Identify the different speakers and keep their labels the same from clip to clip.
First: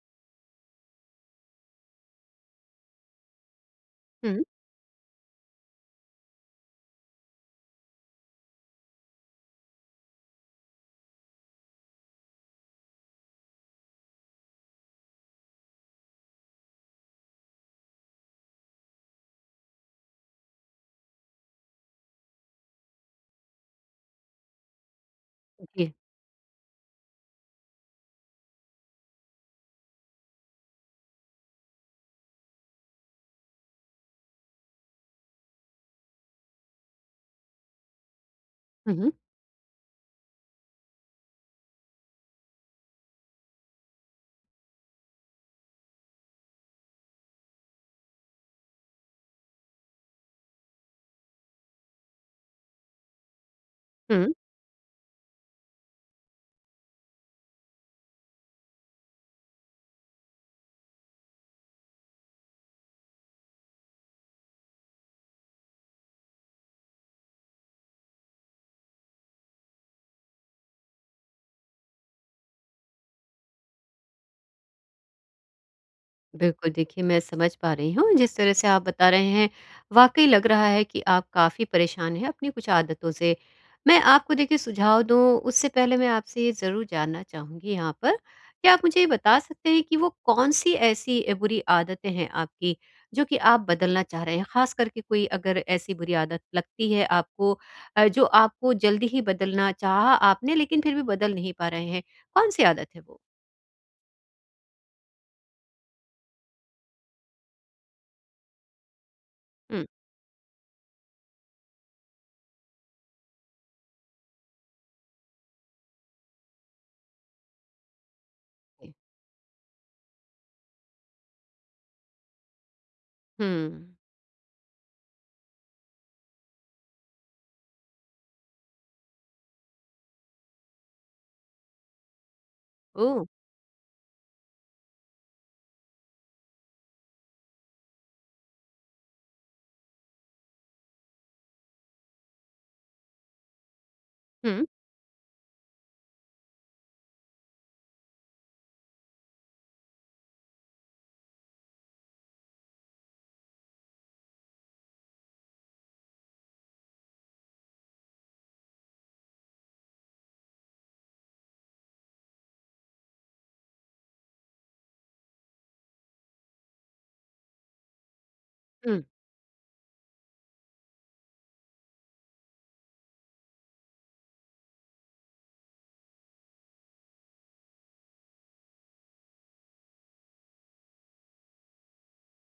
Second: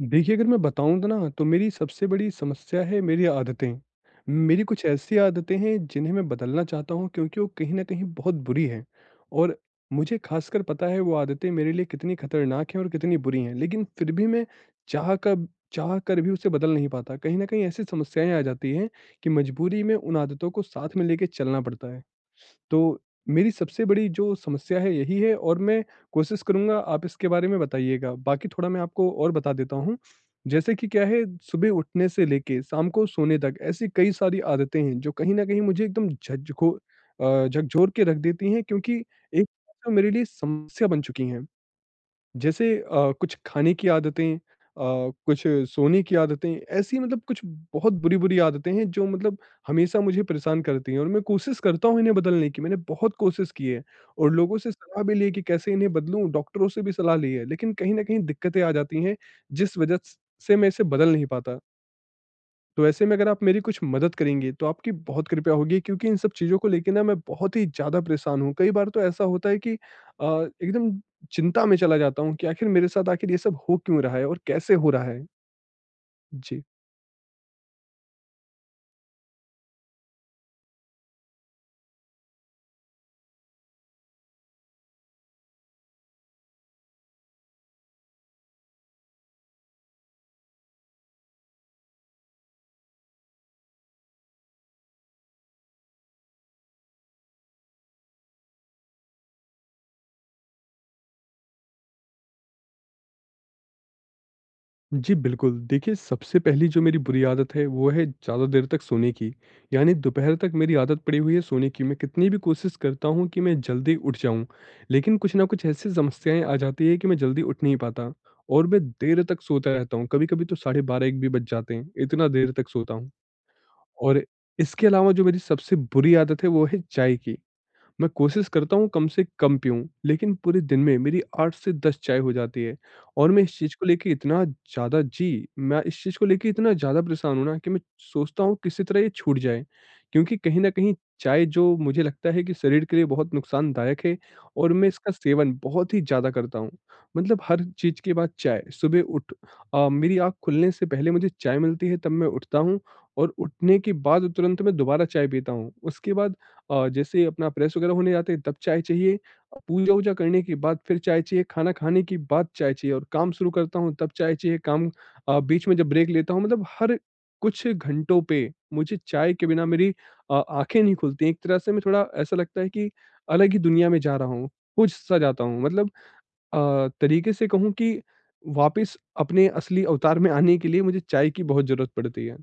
Speaker 1: देखिए, अगर मैं बताऊँ तो ना, तो मेरी सबसे बड़ी समस्या है मेरी आदतें।
Speaker 2: हुँ,
Speaker 1: मेरी कुछ ऐसी आदतें हैं जिन्हें मैं बदलना चाहता हूँ क्योंकि वो कहीं न कहीं बहुत बुरी हैं और मुझे ख़ासकर पता है वो आदतें मेरे लिए कितनी खतरनाक हैं और कितनी बुरी हैं। लेकिन फिर भी मैं चाह कब चाह कर भी उसे बदल नहीं पाता। कहीं न कहीं ऐसी समस्याएँ आ जाती हैं कि मजबूरी में उन आदतों को साथ में लेके चलना पड़ता है। तो मेरी सबसे बड़ी जो समस्या है यही है और मैं
Speaker 2: जी।
Speaker 1: कोशिश करूँगा आप इसके बारे में बताइएगा। बाकी थोड़ा मैं आपको और बता देता हूँ। जैसे कि क्या है, सुबह उठने से लेके शाम को सोने तक ऐसी कई सारी आदतें हैं जो कहीं न कहीं मुझे एकदम झकझोर के रख देती हैं
Speaker 2: हुँ,
Speaker 1: क्योंकि
Speaker 2: हुँ,
Speaker 1: एक तो मेरे लिए समस्या बन चुकी हैं। जैसे कुछ खाने की आदतें, कुछ सोने की आदतें, ऐसी मतलब कुछ बहुत बुरी-बुरी आदतें हैं जो मतलब हमेशा मुझे परेशान करती हैं और मैं कोशिश करता हूँ इन्हें बदलने की, मैंने बहुत कोशिश की है और
Speaker 2: हुँ।
Speaker 1: लोगों से सलाह भी ली है कि कैसे इन्हें बदलूँ, डॉक्टरों से भी सलाह ली है, लेकिन कहीं न कहीं दिक्कतें आ जाती हैं जिस वजह स से मैं इसे बदल नहीं पाता। तो ऐसे में अगर आप मेरी कुछ मदद करेंगे तो आपकी बहुत कृपया होगी क्योंकि इन सब चीज़ों को लेके ना मैं बहुत ही ज़्यादा परेशान हूँ। कई बार तो ऐसा होता है कि एकदम चिंता में चला जाता हूँ कि आखिर मेरे साथ आखिर ये सब हो क्यों रहा है और कैसे हो रहा है? जी।
Speaker 2: बिल्कुल, देखिए मैं समझ पा रही हूँ, जिस तरह से आप बता रहे हैं, वाक़ई लग रहा है कि आप काफ़ी परेशान हैं अपनी कुछ आदतों से। मैं आपको देखिए सुझाव दूँ, उससे पहले मैं आपसे ये ज़रूर जानना चाहूँगी यहाँ पर, क्या आप मुझे ये बता सकते हैं कि वो कौन-सी ऐसी बुरी आदतें हैं आपकी, जो कि आप बदलना चाह रहे हैं? ख़ास करके कोई अगर ऐसी बुरी आदत लगती है आपको, जो आपको जल्दी ही बदलना चाहा आपने, लेकिन फिर भी बदल नहीं पा रहे हैं, कौन-सी आदत है वो?
Speaker 1: जी, बिल्कुल। देखिए, सबसे पहली जो मेरी बुरी आदत है, वो है ज़्यादा देर तक सोने की।
Speaker 2: हुँ।
Speaker 1: यानी दोपहर तक मेरी आदत पड़ी हुई है सोने की। मैं कितनी भी कोशिश करता हूँ कि मैं जल्दी उठ जाऊँ, लेकिन कुछ ना कुछ ऐसी समस्याएँ आ जाती हैं कि मैं जल्दी उठ नहीं पाता और मैं
Speaker 2: जी।
Speaker 1: देर तक सोता रहता हूँ। कभी-कभी तो साढ़े 12 1 भी बज जाते हैं, इतना देर तक सोता हूँ।
Speaker 2: हुँ।
Speaker 1: और इसके अलावा जो मेरी सबसे बुरी आदत है, वो है चाय की। मैं कोशिश करता हूँ कम से कम पीऊँ, लेकिन पूरे दिन में मेरी 8 से 10 चाय हो जाती है
Speaker 2: ओह!
Speaker 1: और मैं इस चीज़ को लेके इतना ज़्यादा जी, मैं इस चीज़ को लेके इतना ज़्यादा परेशान हूँ ना कि मैं सोचता हूँ किसी तरह ये छूट जाए। क्योंकि कहीं न कहीं चाय जो मुझे लगता है कि शरीर के लिए बहुत नुकसानदायक है
Speaker 2: हुँ,
Speaker 1: और मैं इसका सेवन बहुत ही ज़्यादा करता हूँ। मतलब हर चीज़ के बाद चाय, मेरी आँख खुलने से पहले मुझे चाय मिलती है तब मैं उठता हूँ और उठने के बाद तुरंत मैं दोबारा चाय पीता हूँ। उसके बाद जैसे अपना प्रेस वगैरह होने जाते हैं तब चाय चाहिए। पूजा-वूजा करने के बाद फिर चाय चाहिए, खाना खाने के बाद चाय चाहिए और काम शुरू करता हूँ तब चाय चाहिए, बीच में जब ब्रेक लेता हूँ मतलब हर कुछ घंटों पे मुझे
Speaker 2: हुँ।
Speaker 1: चाय के बिना मेरी आँखें नहीं खुलती हैं। एक तरह से मैं थोड़ा ऐसा लगता है कि अलग ही दुनिया में जा रहा हूँ, खो-सा जाता हूँ। मतलब तरीके से कहूँ कि वापस अपने असली अवतार में आने के लिए मुझे चाय की बहुत ज़रूरत पड़ती है।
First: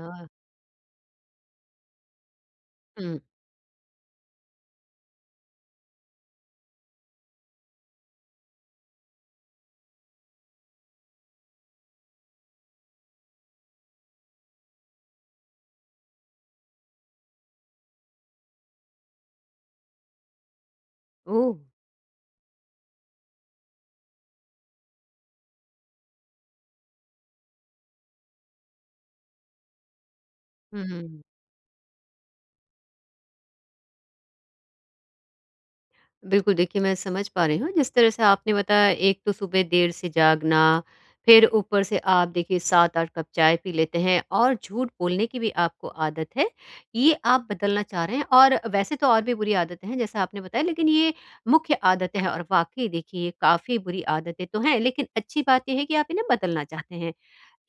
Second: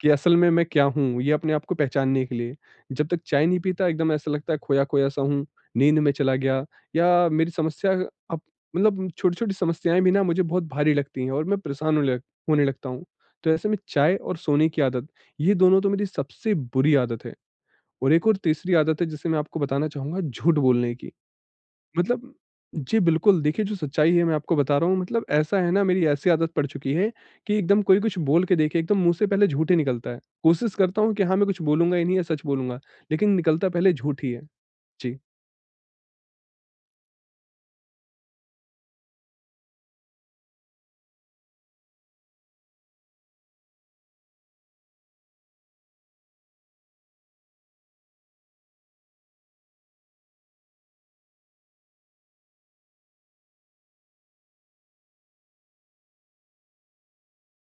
Speaker 1: कि असल में मैं क्या हूँ? ये अपने आप को पहचानने के लिए। जब
Speaker 2: हुँ।
Speaker 1: तक चाय नहीं पीता एकदम ऐसा लगता है खोया-खोया सा हूँ, नींद में चला गया या मेरी समस्या अब मतलब छोटी-छोटी समस्याएँ भी ना मुझे बहुत भारी लगती हैं और मैं परेशान होने लगता हूँ। तो ऐसे में चाय और सोने की आदत, ये दोनों तो मेरी सबसे बुरी आदत है और एक और तीसरी आदत है जिसे मैं आपको बताना चाहूँगा झूठ बोलने की।
Speaker 2: ओह!
Speaker 1: मतलब जी, बिल्कुल। देखिए, जो सच्चाई है मैं आपको बता रहा हूँ मतलब ऐसा है ना मेरी ऐसी आदत पड़ चुकी है कि एकदम कोई कुछ बोल के देखे, एकदम मुँह से पहले झूठ ही निकलता है। कोशिश करता हूँ
Speaker 2: हुँ।
Speaker 1: कि हाँ, मैं कुछ बोलूँगा ही नहीं या सच बोलूँगा, लेकिन निकलता पहले झूठ ही है। जी।
Speaker 2: बिल्कुल, देखिए मैं समझ पा रही हूँ, जिस तरह से आपने बताया एक तो सुबह देर से जागना, फिर ऊपर से आप देखिए 7-8 कप चाय पी लेते हैं और झूठ बोलने की भी आपको आदत है। ये आप बदलना चाह रहे हैं और वैसे तो और भी बुरी आदतें हैं जैसा आपने बताया, लेकिन ये मुख्य आदतें हैं और वाक़ई देखिए ये काफ़ी बुरी आदतें तो हैं, लेकिन अच्छी बात ये है कि आप इन्हें बदलना चाहते हैं।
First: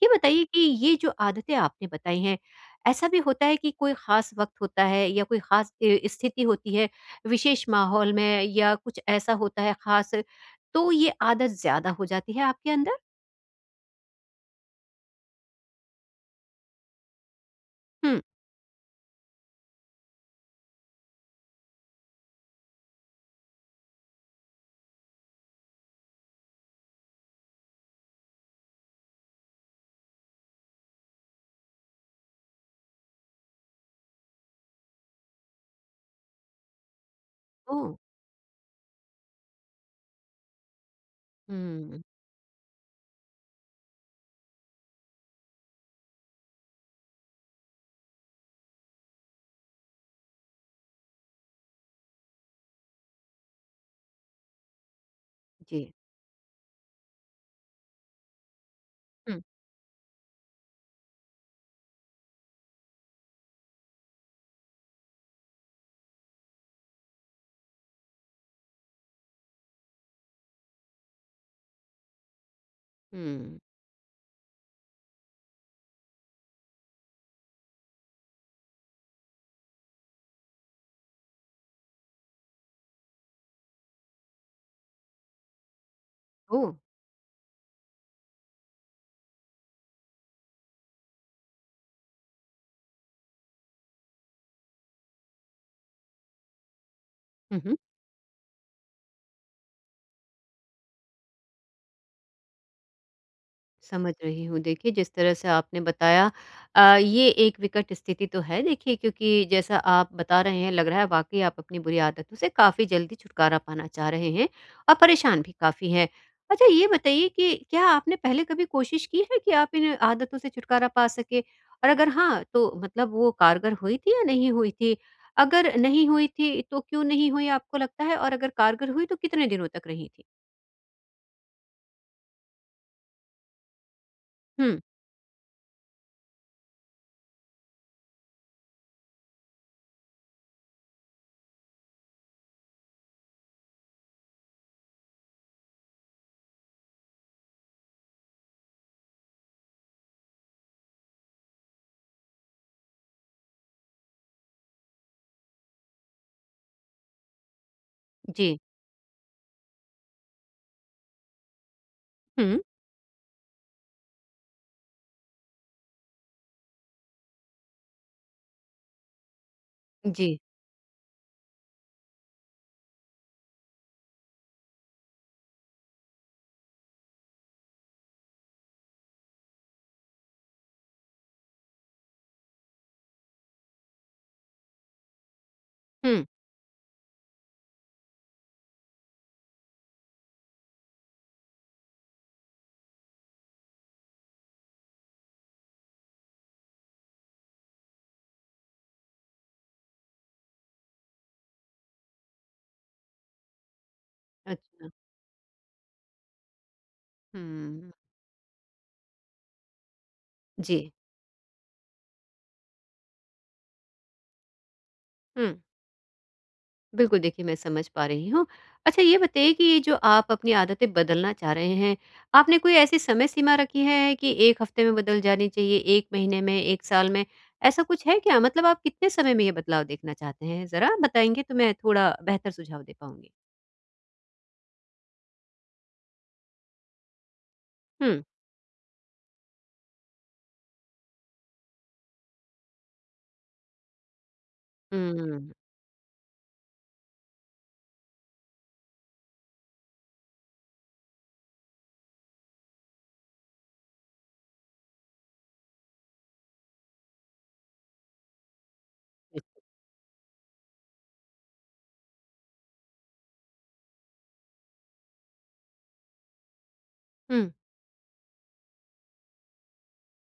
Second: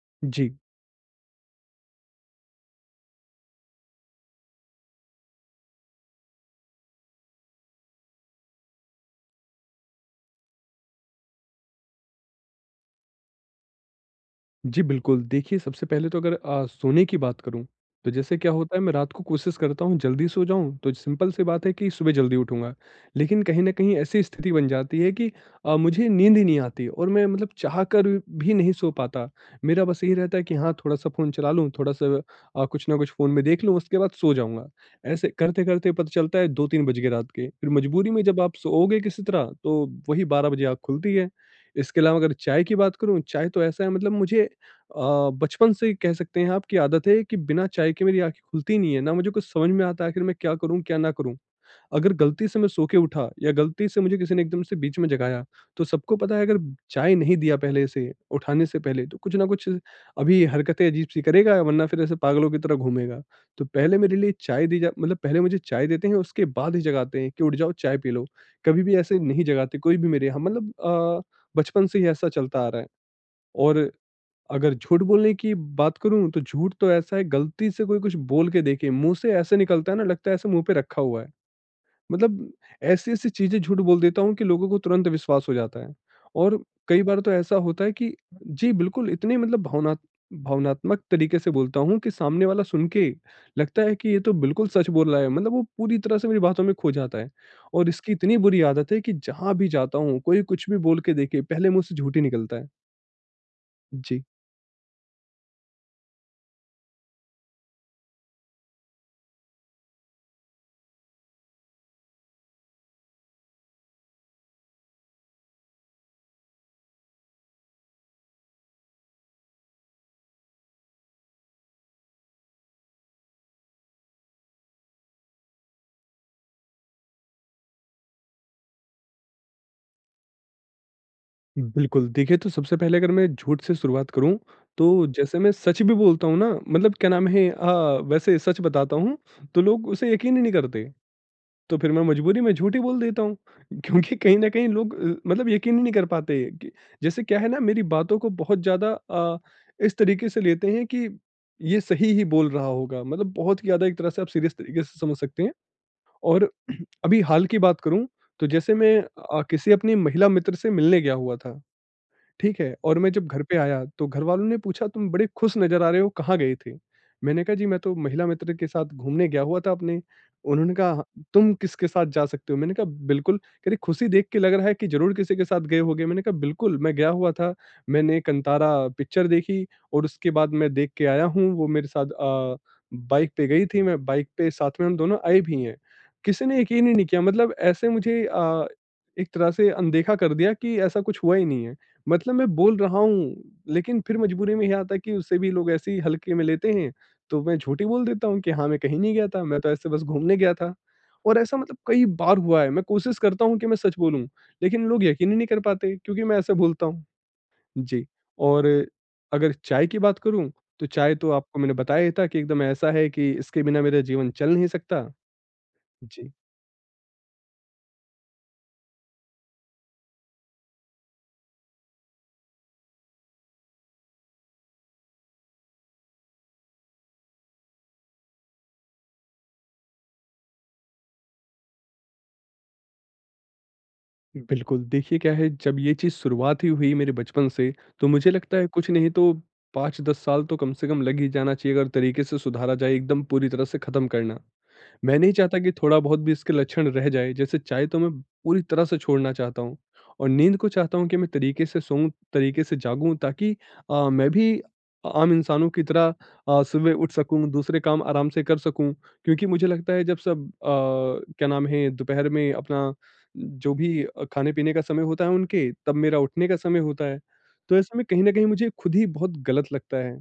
Speaker 2: ये बताइए
Speaker 1: जी।
Speaker 2: कि ये जो आदतें आपने बताई हैं, ऐसा भी होता है कि कोई ख़ास वक़्त होता है या कोई ख़ास स्थिति होती है, विशेष माहौल में या कुछ ऐसा होता है ख़ास, तो ये आदत ज़्यादा हो जाती है आपके अंदर?
Speaker 1: जी, बिल्कुल। देखिए, सबसे पहले तो अगर सोने की बात करूँ, तो
Speaker 2: हुँ।
Speaker 1: जैसे क्या होता है मैं रात को कोशिश करता हूँ जल्दी सो जाऊँ, तो सिंपल सी बात है कि सुबह जल्दी उठूँगा। लेकिन कहीं न कहीं ऐसी स्थिति बन जाती है कि मुझे नींद ही नहीं आती और मैं मतलब चाह कर भी नहीं सो पाता। मेरा बस यही रहता है कि हाँ, थोड़ा-सा फ़ोन चला लूँ, थोड़ा-सा कुछ ना कुछ फ़ोन में देख लूँ, उसके बाद सो जाऊँगा। ऐसे करते-करते पता चलता है 2-3 बज गए रात के। फिर
Speaker 2: ओह!
Speaker 1: मजबूरी में जब आप सोओगे किसी तरह, तो वही 12 बजे आँख खुलती है।
Speaker 2: हुँ,
Speaker 1: इसके अलावा अगर चाय की बात करूँ, चाय तो ऐसा है मतलब मुझे बचपन से कह सकते हैं आप कि आदत है कि बिना चाय के मेरी आँखें खुलती ही नहीं है, ना मुझे कुछ समझ में आता है आखिर मैं क्या करूँ, क्या ना करूँ? अगर गलती से मैं सो के उठा या गलती से मुझे किसी ने एकदम से बीच में जगाया, तो
Speaker 2: जी।
Speaker 1: सबको पता है अगर चाय नहीं दिया पहले से, उठाने से पहले तो कुछ
Speaker 2: हुँ,
Speaker 1: ना कुछ अभी हरकतें अजीब-सी करेगा वरना फिर ऐसे पागलों की तरह घूमेगा। तो पहले मेरे लिए चाय दी जा मतलब पहले मुझे चाय देते हैं उसके बाद ही जगाते हैं कि उठ जाओ चाय पी लो। कभी भी ऐसे नहीं जगाते कोई भी मेरे यहाँ मतलब बचपन से ही ऐसा चलता आ रहा है
Speaker 2: हुँ।
Speaker 1: और अगर झूठ बोलने की बात करूँ तो झूठ तो ऐसा है गलती से कोई कुछ बोल के देखे मुँह से ऐसे निकलता है ना लगता है ऐसे मुँह पे रखा हुआ है। मतलब ऐसी-ऐसी चीज़ें झूठ बोल देता हूँ कि लोगों को तुरंत विश्वास हो जाता है। और
Speaker 2: ओह!
Speaker 1: कई बार तो ऐसा होता है कि जी बिल्कुल इतने मतलब भावनात्मक तरीके से बोलता हूँ कि सामने वाला सुन के लगता है कि ये तो बिल्कुल सच बोल रहा है। मतलब वो पूरी तरह से मेरी बातों में खो जाता है।
Speaker 2: हुँ, हुँ।
Speaker 1: और इसकी इतनी बुरी आदत है कि जहाँ भी जाता हूँ कोई कुछ भी बोल के देखे पहले मुँह से झूठ ही निकलता है।
Speaker 2: समझ
Speaker 1: जी।
Speaker 2: रही हूँ। देखिए, जिस तरह से आपने बताया, ये एक विकट स्थिति तो है देखिए, क्योंकि जैसा आप बता रहे हैं लग रहा है वाक़ई आप अपनी बुरी आदतों से काफ़ी जल्दी छुटकारा पाना चाह रहे हैं और परेशान भी काफ़ी हैं। अच्छा, ये बताइए कि क्या आपने पहले कभी कोशिश की है कि आप इन आदतों से छुटकारा पा सकें? और अगर हाँ, तो मतलब वो कारगर हुई थी या नहीं हुई थी? अगर नहीं हुई थी तो क्यों नहीं हुई, आपको लगता है? और अगर कारगर हुई तो कितने दिनों तक रही थी?
Speaker 1: बिल्कुल, देखिए तो सबसे पहले अगर मैं झूठ से शुरुआत करूँ,
Speaker 2: हुँ,
Speaker 1: तो जैसे मैं सच भी बोलता हूँ ना मतलब क्या नाम है अ, वैसे सच बताता हूँ, तो लोग उसे यकीन ही नहीं करते। तो फिर मैं मजबूरी में झूठ ही बोल देता हूँ, क्योंकि कहीं न कहीं लोग मतलब यकीन ही नहीं कर पाते कि जैसे क्या है ना मेरी बातों को बहुत ज़्यादा इस तरीके से लेते हैं कि ये सही ही बोल रहा होगा, मतलब बहुत ही ज़्यादा एक तरह से आप सीरियस तरीके से समझ सकते हैं। और अभी हाल की बात करूँ, तो
Speaker 2: जी।
Speaker 1: जैसे मैं किसी अपनी महिला मित्र से मिलने गया हुआ था।
Speaker 2: हुँ,
Speaker 1: ठीक है और मैं जब घर पे आया तो घरवालों ने पूछा तुम बड़े खुश नजर आ रहे हो कहाँ गए थे? मैंने कहा जी मैं तो महिला मित्र के साथ घूमने गया हुआ था अपने।
Speaker 2: जी।
Speaker 1: उन्होंने कहा "हाँ, तुम किसके साथ जा सकते हो? मैंने कहा बिल्कुल। कह रहे खुशी देख के लग रहा है कि ज़रूर किसी के साथ गए होगे। मैंने कहा बिल्कुल मैं गया हुआ था। मैंने कंतारा पिक्चर देखी और उसके बाद मैं देख के आया हूँ। वो मेरे साथ बाइक पे गई थी। मैं बाइक पे साथ में हम दोनों आए भी हैं।
Speaker 2: हुँ,
Speaker 1: किसी ने यकीन ही नहीं किया मतलब ऐसे मुझे एक तरह से अनदेखा कर दिया कि ऐसा कुछ हुआ ही नहीं है। मतलब मैं बोल रहा हूँ, लेकिन फिर मजबूरी में ये आता है कि उससे भी लोग ऐसे ही हल्के में लेते हैं, तो मैं झूठ ही बोल देता हूँ कि हाँ, मैं कहीं नहीं गया था, मैं तो ऐसे बस घूमने गया था। और ऐसा मतलब कई बार हुआ है, मैं कोशिश करता हूँ कि मैं सच बोलूँ, लेकिन
Speaker 2: अच्छा।
Speaker 1: लोग यकीन ही नहीं कर पाते क्योंकि मैं ऐसा बोलता हूँ।
Speaker 2: हुँ,
Speaker 1: जी। और अगर चाय की बात करूँ,
Speaker 2: जी।
Speaker 1: तो चाय तो आपको मैंने बताया ही था कि एकदम ऐसा है कि इसके बिना मेरा जीवन चल नहीं सकता।
Speaker 2: हुँ,
Speaker 1: जी।
Speaker 2: बिल्कुल। देखिए मैं समझ पा रही हूँ। अच्छा, ये बताइए कि ये जो आप अपनी आदतें बदलना चाह रहे हैं, आपने कोई ऐसी समय सीमा रखी है कि 1 हफ्ते में बदल जानी चाहिए, 1 महीने में, 1 साल में, ऐसा कुछ है क्या? मतलब आप कितने समय में ये बदलाव देखना चाहते हैं? ज़रा बताएँगे तो मैं थोड़ा बेहतर सुझाव दे पाऊँगी।
Speaker 1: बिल्कुल, देखिए क्या है जब ये चीज़ शुरुआत ही हुई मेरे बचपन से, तो
Speaker 2: हुँ,
Speaker 1: मुझे लगता है कुछ नहीं तो 5-10 साल तो कम से कम लग ही जाना चाहिए अगर तरीके से सुधारा जाए एकदम पूरी तरह से ख़त्म करना।
Speaker 2: हुँ,
Speaker 1: मैं नहीं
Speaker 2: हुँ।
Speaker 1: चाहता कि थोड़ा बहुत भी इसके लक्षण रह जाए, जैसे चाय तो मैं पूरी तरह से छोड़ना चाहता हूँ और नींद को चाहता हूँ कि मैं तरीके से सोऊँ, तरीके से जागूँ ताकि मैं भी आम इंसानों की तरह सुबह उठ सकूँ, दूसरे काम आराम से कर सकूँ। क्योंकि मुझे लगता है जब सब क्या नाम है दोपहर में अपना जो भी खाने-पीने का समय होता है उनके, तब मेरा उठने का समय होता है। तो ऐसे में कहीं न कहीं मुझे खुद ही बहुत गलत लगता है।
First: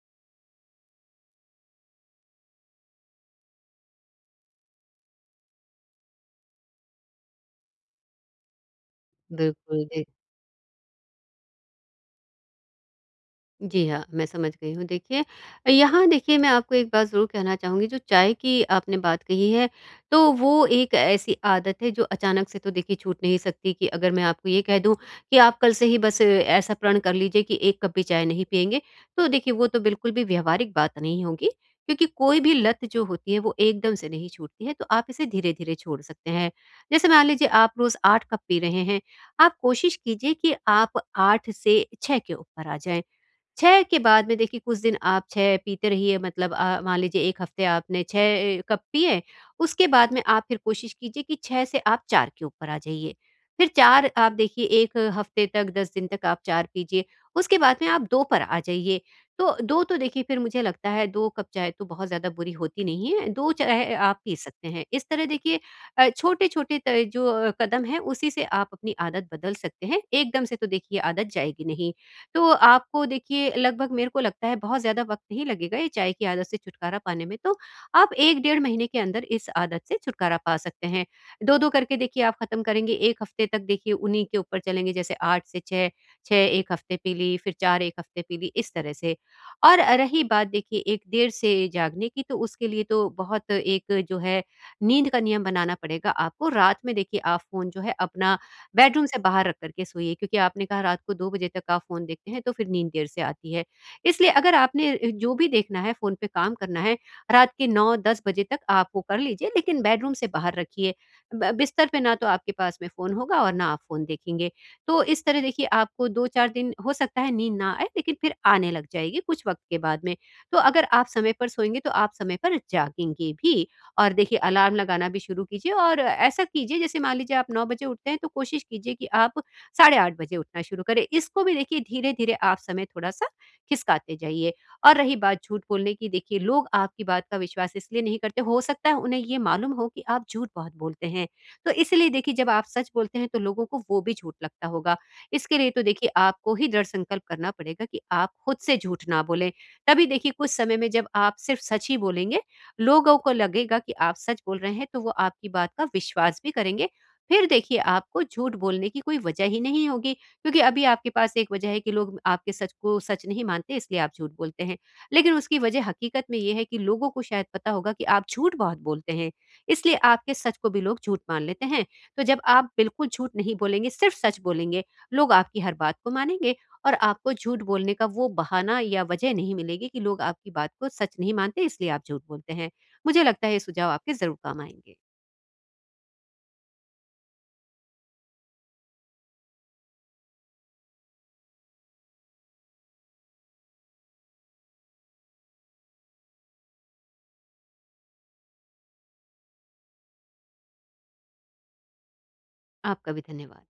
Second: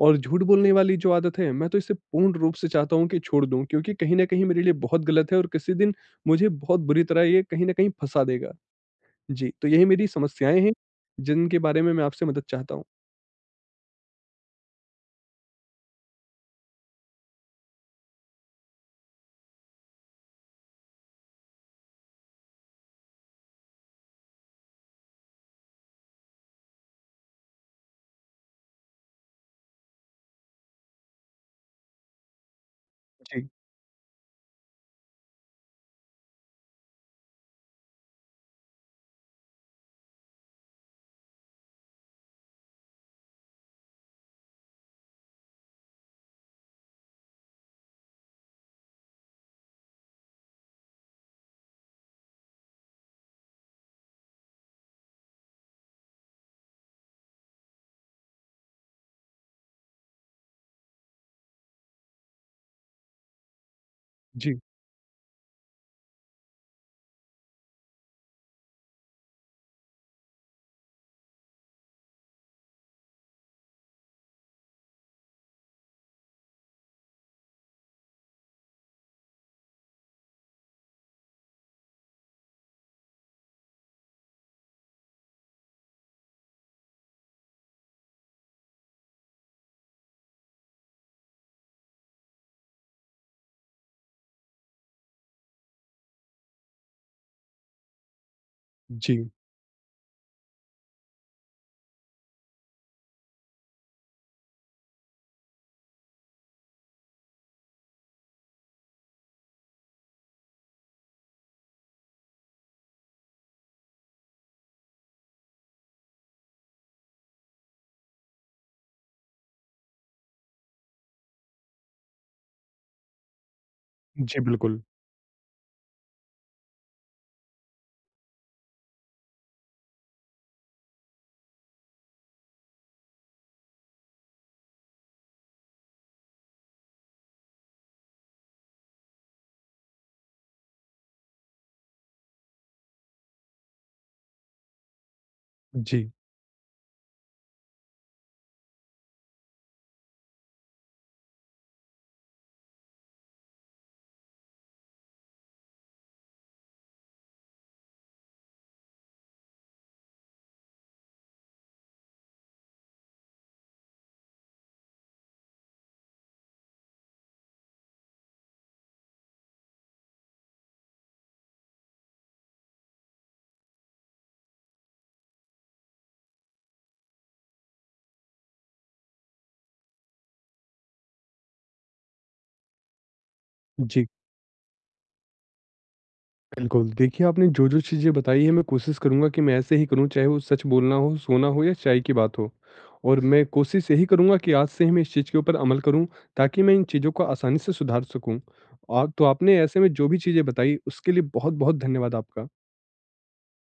Speaker 1: और झूठ बोलने वाली जो आदत है, मैं तो इसे पूर्ण रूप से चाहता हूँ कि छोड़ दूँ क्योंकि कहीं न कहीं मेरे लिए बहुत गलत है और किसी दिन मुझे बहुत बुरी तरह ये कहीं न कहीं फँसा देगा। जी, तो
Speaker 2: बिल्कुल
Speaker 1: यही
Speaker 2: दे
Speaker 1: मेरी समस्याएँ हैं, जिनके बारे में मैं आपसे मदद चाहता हूँ।
Speaker 2: जी हाँ, मैं समझ गई हूँ। देखिए, यहाँ देखिए मैं आपको एक बात ज़रूर कहना चाहूँगी, जो चाय की आपने बात कही है, तो वो एक ऐसी आदत है जो अचानक से तो देखिए छूट नहीं सकती कि अगर मैं आपको ये कह दूँ कि आप कल से ही बस ऐसा प्रण कर लीजिए कि 1 कप भी चाय नहीं पिएँगे, तो देखिए वो तो बिल्कुल भी व्यावहारिक बात नहीं होगी, क्योंकि कोई भी लत जो होती है
Speaker 1: जी।
Speaker 2: वो एकदम से नहीं छूटती है, तो आप इसे धीरे-धीरे छोड़ सकते हैं। जैसे मान लीजिए आप रोज़ 8 कप पी रहे हैं, आप कोशिश कीजिए कि आप 8 से 6 के ऊपर आ जाएँ। चाय के बाद में देखिए कुछ दिन आप चाय पीते रहिए, मतलब मान लीजिए 1 हफ्ते आपने 6 कप पिए, उसके बाद में आप फिर कोशिश कीजिए कि 6 से आप 4 के ऊपर आ जाइए। फिर 4 आप देखिए 1 हफ्ते तक 10 दिन तक आप 4 पीजिए, उसके बाद में आप 2 पर आ जाइए। तो 2 तो देखिए, फिर मुझे लगता है 2 कप चाय तो बहुत ज़्यादा बुरी होती नहीं है, 2 चाय आप पी
Speaker 1: जी।
Speaker 2: सकते हैं। इस तरह देखिए छोटे-छोटे त जो कदम हैं, उसी से आप अपनी आदत बदल सकते हैं, एकदम से तो देखिए आदत जाएगी नहीं। तो आपको देखिए लगभग मेरे को लगता है बहुत ज़्यादा वक़्त नहीं लगेगा ये चाय की आदत से छुटकारा पाने में, तो आप 1 डेढ़ महीने के अंदर इस आदत से छुटकारा पा सकते हैं। 2-2 करके देखिए आप ख़त्म करेंगे, 1 हफ़्ते तक देखिए उन्हीं के ऊपर चलेंगे, जैसे 8 से 6, 6 1 हफ़्ते पी ली, फिर 4 1 हफ़्ते पी ली, इस तरह से। और रही बात देखिए एक देर से जागने की, तो उसके लिए तो बहुत एक जो है नींद का नियम बनाना पड़ेगा आपको। रात में देखिए आप फ़ोन जो है अपना बेडरूम से
Speaker 1: जी।
Speaker 2: बाहर रख कर के सोइए, क्योंकि आपने कहा रात को 2 बजे तक आप फ़ोन देखते हैं तो फिर नींद देर से आती है। इसलिए अगर आपने जो भी देखना है फ़ोन पे काम करना है, रात के 9-10 बजे तक आप वो कर लीजिए, लेकिन बेडरूम से बाहर रखिए। ब बिस्तर पे ना तो आपके पास में फ़ोन होगा और ना आप फ़ोन देखेंगे। तो इस तरह देखिए आपको 2-4 दिन हो सकता है नींद ना आए, लेकिन फिर आने लग जाएगी कुछ वक़्त के बाद में। तो अगर आप समय पर सोएँगे तो आप समय पर जागेंगे भी। और देखिए
Speaker 1: जी
Speaker 2: अलार्म
Speaker 1: बिल्कुल।
Speaker 2: लगाना भी शुरू कीजिए और ऐसा कीजिए जैसे मान लीजिए आप 9 बजे उठते हैं तो कोशिश कीजिए कि आप साढ़े 8 बजे उठना शुरू करें। इसको भी देखिए धीरे-धीरे आप समय थोड़ा-सा खिसकाते जाइए। और रही बात झूठ बोलने की, देखिए लोग आपकी बात का विश्वास इसलिए नहीं करते, हो सकता है उन्हें ये मालूम हो कि आप झूठ बहुत बोलते हैं। तो इसलिए देखिए जब आप सच बोलते हैं तो लोगों को वो भी झूठ लगता होगा। इसके लिए तो देखिए
Speaker 1: जी।
Speaker 2: आपको ही दृढ़ संकल्प करना पड़ेगा कि आप खुद से झूठ ना बोलें। तभी देखिए कुछ समय में जब आप सिर्फ सच ही बोलेंगे, लोगों को लगेगा कि आप सच बोल रहे हैं तो वो आपकी बात का विश्वास भी करेंगे। फिर देखिए आपको झूठ बोलने की कोई वजह ही नहीं होगी, क्योंकि अभी आपके पास एक वजह है कि लोग आपके सच को सच नहीं मानते इसलिए आप झूठ बोलते हैं। लेकिन उसकी वजह हकीकत में ये है कि लोगों को शायद पता होगा कि आप झूठ बहुत बोलते हैं, इसलिए आपके सच को भी लोग झूठ मान लेते हैं। तो जब आप बिल्कुल झूठ नहीं बोलेंगे, सिर्फ सच बोलेंगे, लोग आपकी हर बात को मानेंगे और आपको झूठ बोलने का वो बहाना या वजह नहीं मिलेगी कि लोग आपकी बात को सच नहीं मानते इसलिए आप झूठ बोलते हैं। मुझे लगता है ये सुझाव
Speaker 1: जी।
Speaker 2: आपके ज़रूर काम आएँगे।
Speaker 1: बिल्कुल, देखिए आपने जो-जो चीज़ें बताई हैं मैं कोशिश करूँगा कि मैं ऐसे ही करूँ, चाहे वो सच बोलना हो, सोना हो या चाय की बात हो। और मैं कोशिश यही करूँगा कि आज से ही मैं इस चीज़ के ऊपर अमल करूँ, ताकि मैं इन चीज़ों को आसानी से सुधार सकूँ। आप तो आपने ऐसे में जो भी चीज़ें बताई उसके लिए बहुत-बहुत धन्यवाद आपका।
Speaker 2: आपका भी धन्यवाद।